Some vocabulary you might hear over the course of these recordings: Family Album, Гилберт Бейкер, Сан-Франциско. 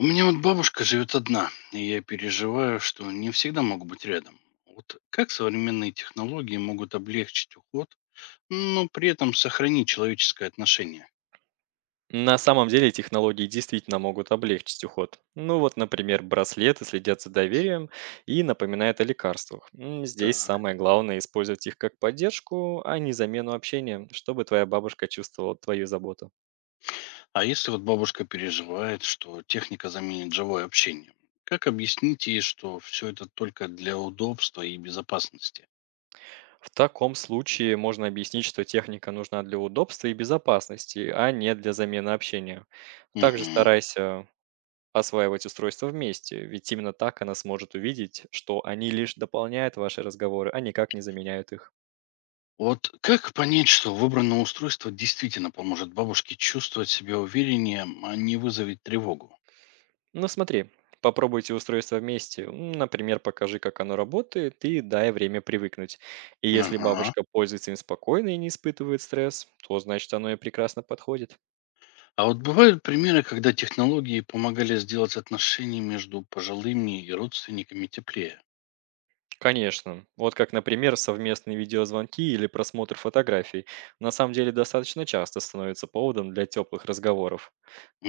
У меня вот бабушка живет одна, и я переживаю, что не всегда могу быть рядом. Вот как современные технологии могут облегчить уход, но при этом сохранить человеческое отношение? На самом деле технологии действительно могут облегчить уход. Ну вот, например, браслеты следят за доверием и напоминают о лекарствах. Здесь Так. самое главное использовать их как поддержку, а не замену общения, чтобы твоя бабушка чувствовала твою заботу. А если вот бабушка переживает, что техника заменит живое общение? Как объяснить ей, что все это только для удобства и безопасности? В таком случае можно объяснить, что техника нужна для удобства и безопасности, а не для замены общения. Также Мгм. старайся осваивать устройство вместе, ведь именно так она сможет увидеть, что они лишь дополняют ваши разговоры, а никак не заменяют их. Вот как понять, что выбранное устройство действительно поможет бабушке чувствовать себя увереннее, а не вызовет тревогу? Ну смотри, попробуйте устройство вместе. Например, покажи, как оно работает, и дай время привыкнуть. И если Ага. бабушка пользуется им спокойно и не испытывает стресс, то значит оно и прекрасно подходит. А вот бывают примеры, когда технологии помогали сделать отношения между пожилыми и родственниками теплее. Конечно. Вот как, например, совместные видеозвонки или просмотр фотографий на самом деле достаточно часто становится поводом для теплых разговоров.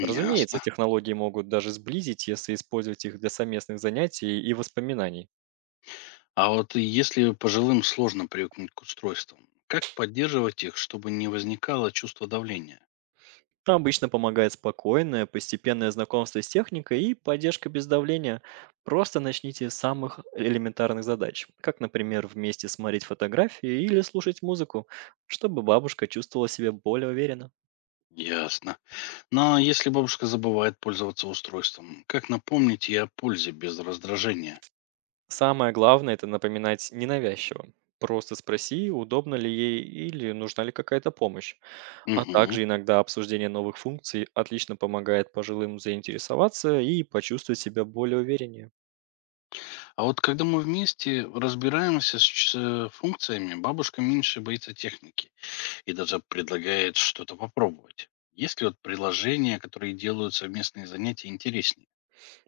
Разумеется, Ясно. технологии могут даже сблизить, если использовать их для совместных занятий и воспоминаний. А вот и если пожилым сложно привыкнуть к устройствам, как поддерживать их, чтобы не возникало чувство давления? Обычно помогает спокойное, постепенное знакомство с техникой и поддержка без давления. Просто начните с самых элементарных задач, как, например, вместе смотреть фотографии или слушать музыку, чтобы бабушка чувствовала себя более уверенно. Ясно. Но если бабушка забывает пользоваться устройством, как напомнить ей о пользе без раздражения? Самое главное– это напоминать ненавязчиво. Просто спроси, удобно ли ей или нужна ли какая-то помощь. А Мгм. также иногда обсуждение новых функций отлично помогает пожилым заинтересоваться и почувствовать себя более увереннее. А вот когда мы вместе разбираемся с функциями, бабушка меньше боится техники. И даже предлагает что-то попробовать. Есть ли вот приложения, которые делают совместные занятия интереснее?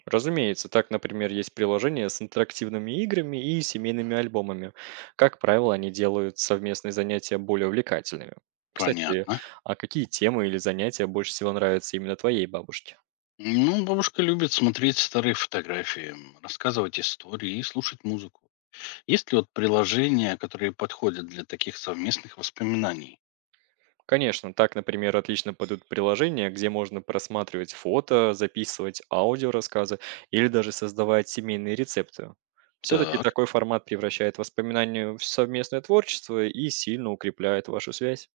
Разумеется, так, например, есть приложения с интерактивными играми и семейными альбомами. Как правило, они делают совместные занятия более увлекательными. Кстати, Понятно. а какие темы или занятия больше всего нравятся именно твоей бабушке? Ну, бабушка любит смотреть старые фотографии, рассказывать истории и слушать музыку. Есть ли вот приложения, которые подходят для таких совместных воспоминаний? Конечно, так, например, отлично пойдут приложения, где можно просматривать фото, записывать аудиорассказы или даже создавать семейные рецепты. Все-таки Так. такой формат превращает воспоминания в совместное творчество и сильно укрепляет вашу связь.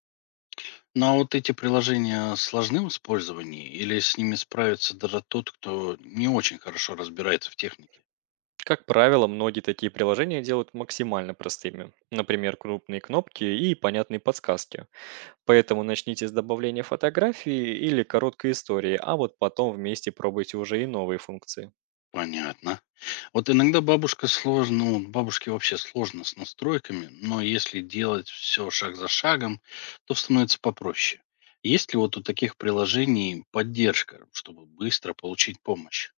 Ну а вот эти приложения сложны в использовании или с ними справится даже тот, кто не очень хорошо разбирается в технике? Как правило, многие такие приложения делают максимально простыми, например, крупные кнопки и понятные подсказки. Поэтому начните с добавления фотографии или короткой истории, а вот потом вместе пробуйте уже и новые функции. Понятно. Вот иногда бабушка сложно, ну, бабушке вообще сложно с настройками, но если делать все шаг за шагом, то становится попроще. Есть ли вот у таких приложений поддержка, чтобы быстро получить помощь?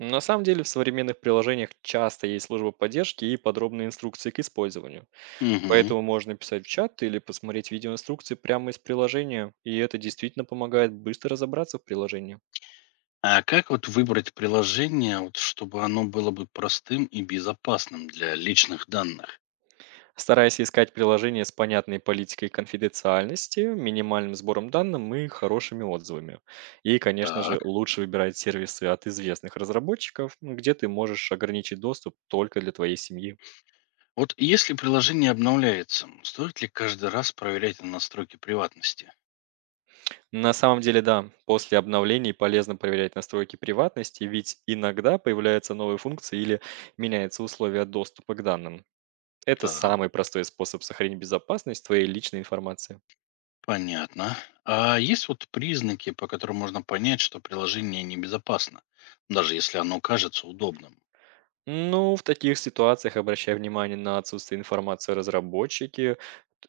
На самом деле в современных приложениях часто есть служба поддержки и подробные инструкции к использованию. Мгм. Поэтому можно писать в чат или посмотреть видеоинструкции прямо из приложения, и это действительно помогает быстро разобраться в приложении. А как вот выбрать приложение, вот, чтобы оно было бы простым и безопасным для личных данных? Стараясь искать приложения с понятной политикой конфиденциальности, минимальным сбором данных и хорошими отзывами. И, конечно же, Так. лучше выбирать сервисы от известных разработчиков, где ты можешь ограничить доступ только для твоей семьи. Вот если приложение обновляется, стоит ли каждый раз проверять настройки приватности? На самом деле, да, после обновлений полезно проверять настройки приватности, ведь иногда появляются новые функции или меняются условия доступа к данным. Это самый Так. простой способ сохранить безопасность твоей личной информации. Понятно. А есть вот признаки, по которым можно понять, что приложение небезопасно, даже если оно кажется удобным? Ну, в таких ситуациях обращай внимание на отсутствие информации о разработчике,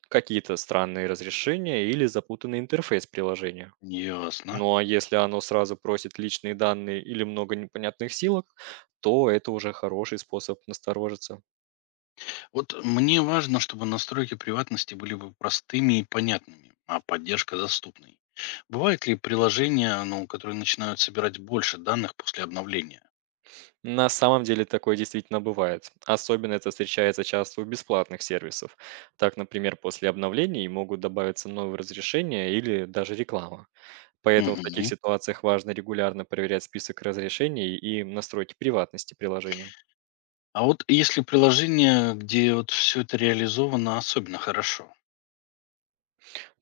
какие-то странные разрешения или запутанный интерфейс приложения. Ясно. Ну а если оно сразу просит личные данные или много непонятных силок, то это уже хороший способ насторожиться. Вот мне важно, чтобы настройки приватности были бы простыми и понятными, а поддержка доступной. Бывают ли приложения, ну, которые начинают собирать больше данных после обновления? На самом деле такое действительно бывает. Особенно это встречается часто у бесплатных сервисов. Так, например, после обновлений могут добавиться новые разрешения или даже реклама. Поэтому в таких Мгм. ситуациях важно регулярно проверять список разрешений и настройки приватности приложения. А вот если приложение, где вот все это реализовано особенно хорошо?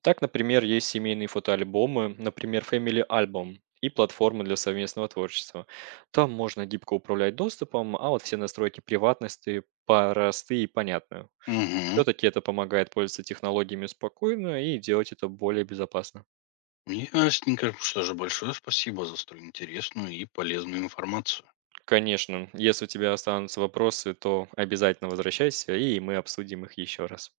Так, например, есть семейные фотоальбомы, например, Family Album и платформы для совместного творчества. Там можно гибко управлять доступом, а вот все настройки приватности просты и понятны. Мгм. Все-таки это помогает пользоваться технологиями спокойно и делать это более безопасно. Ясненько. Что же, большое спасибо за столь интересную и полезную информацию. Конечно, если у тебя останутся вопросы, то обязательно возвращайся, и мы обсудим их еще раз.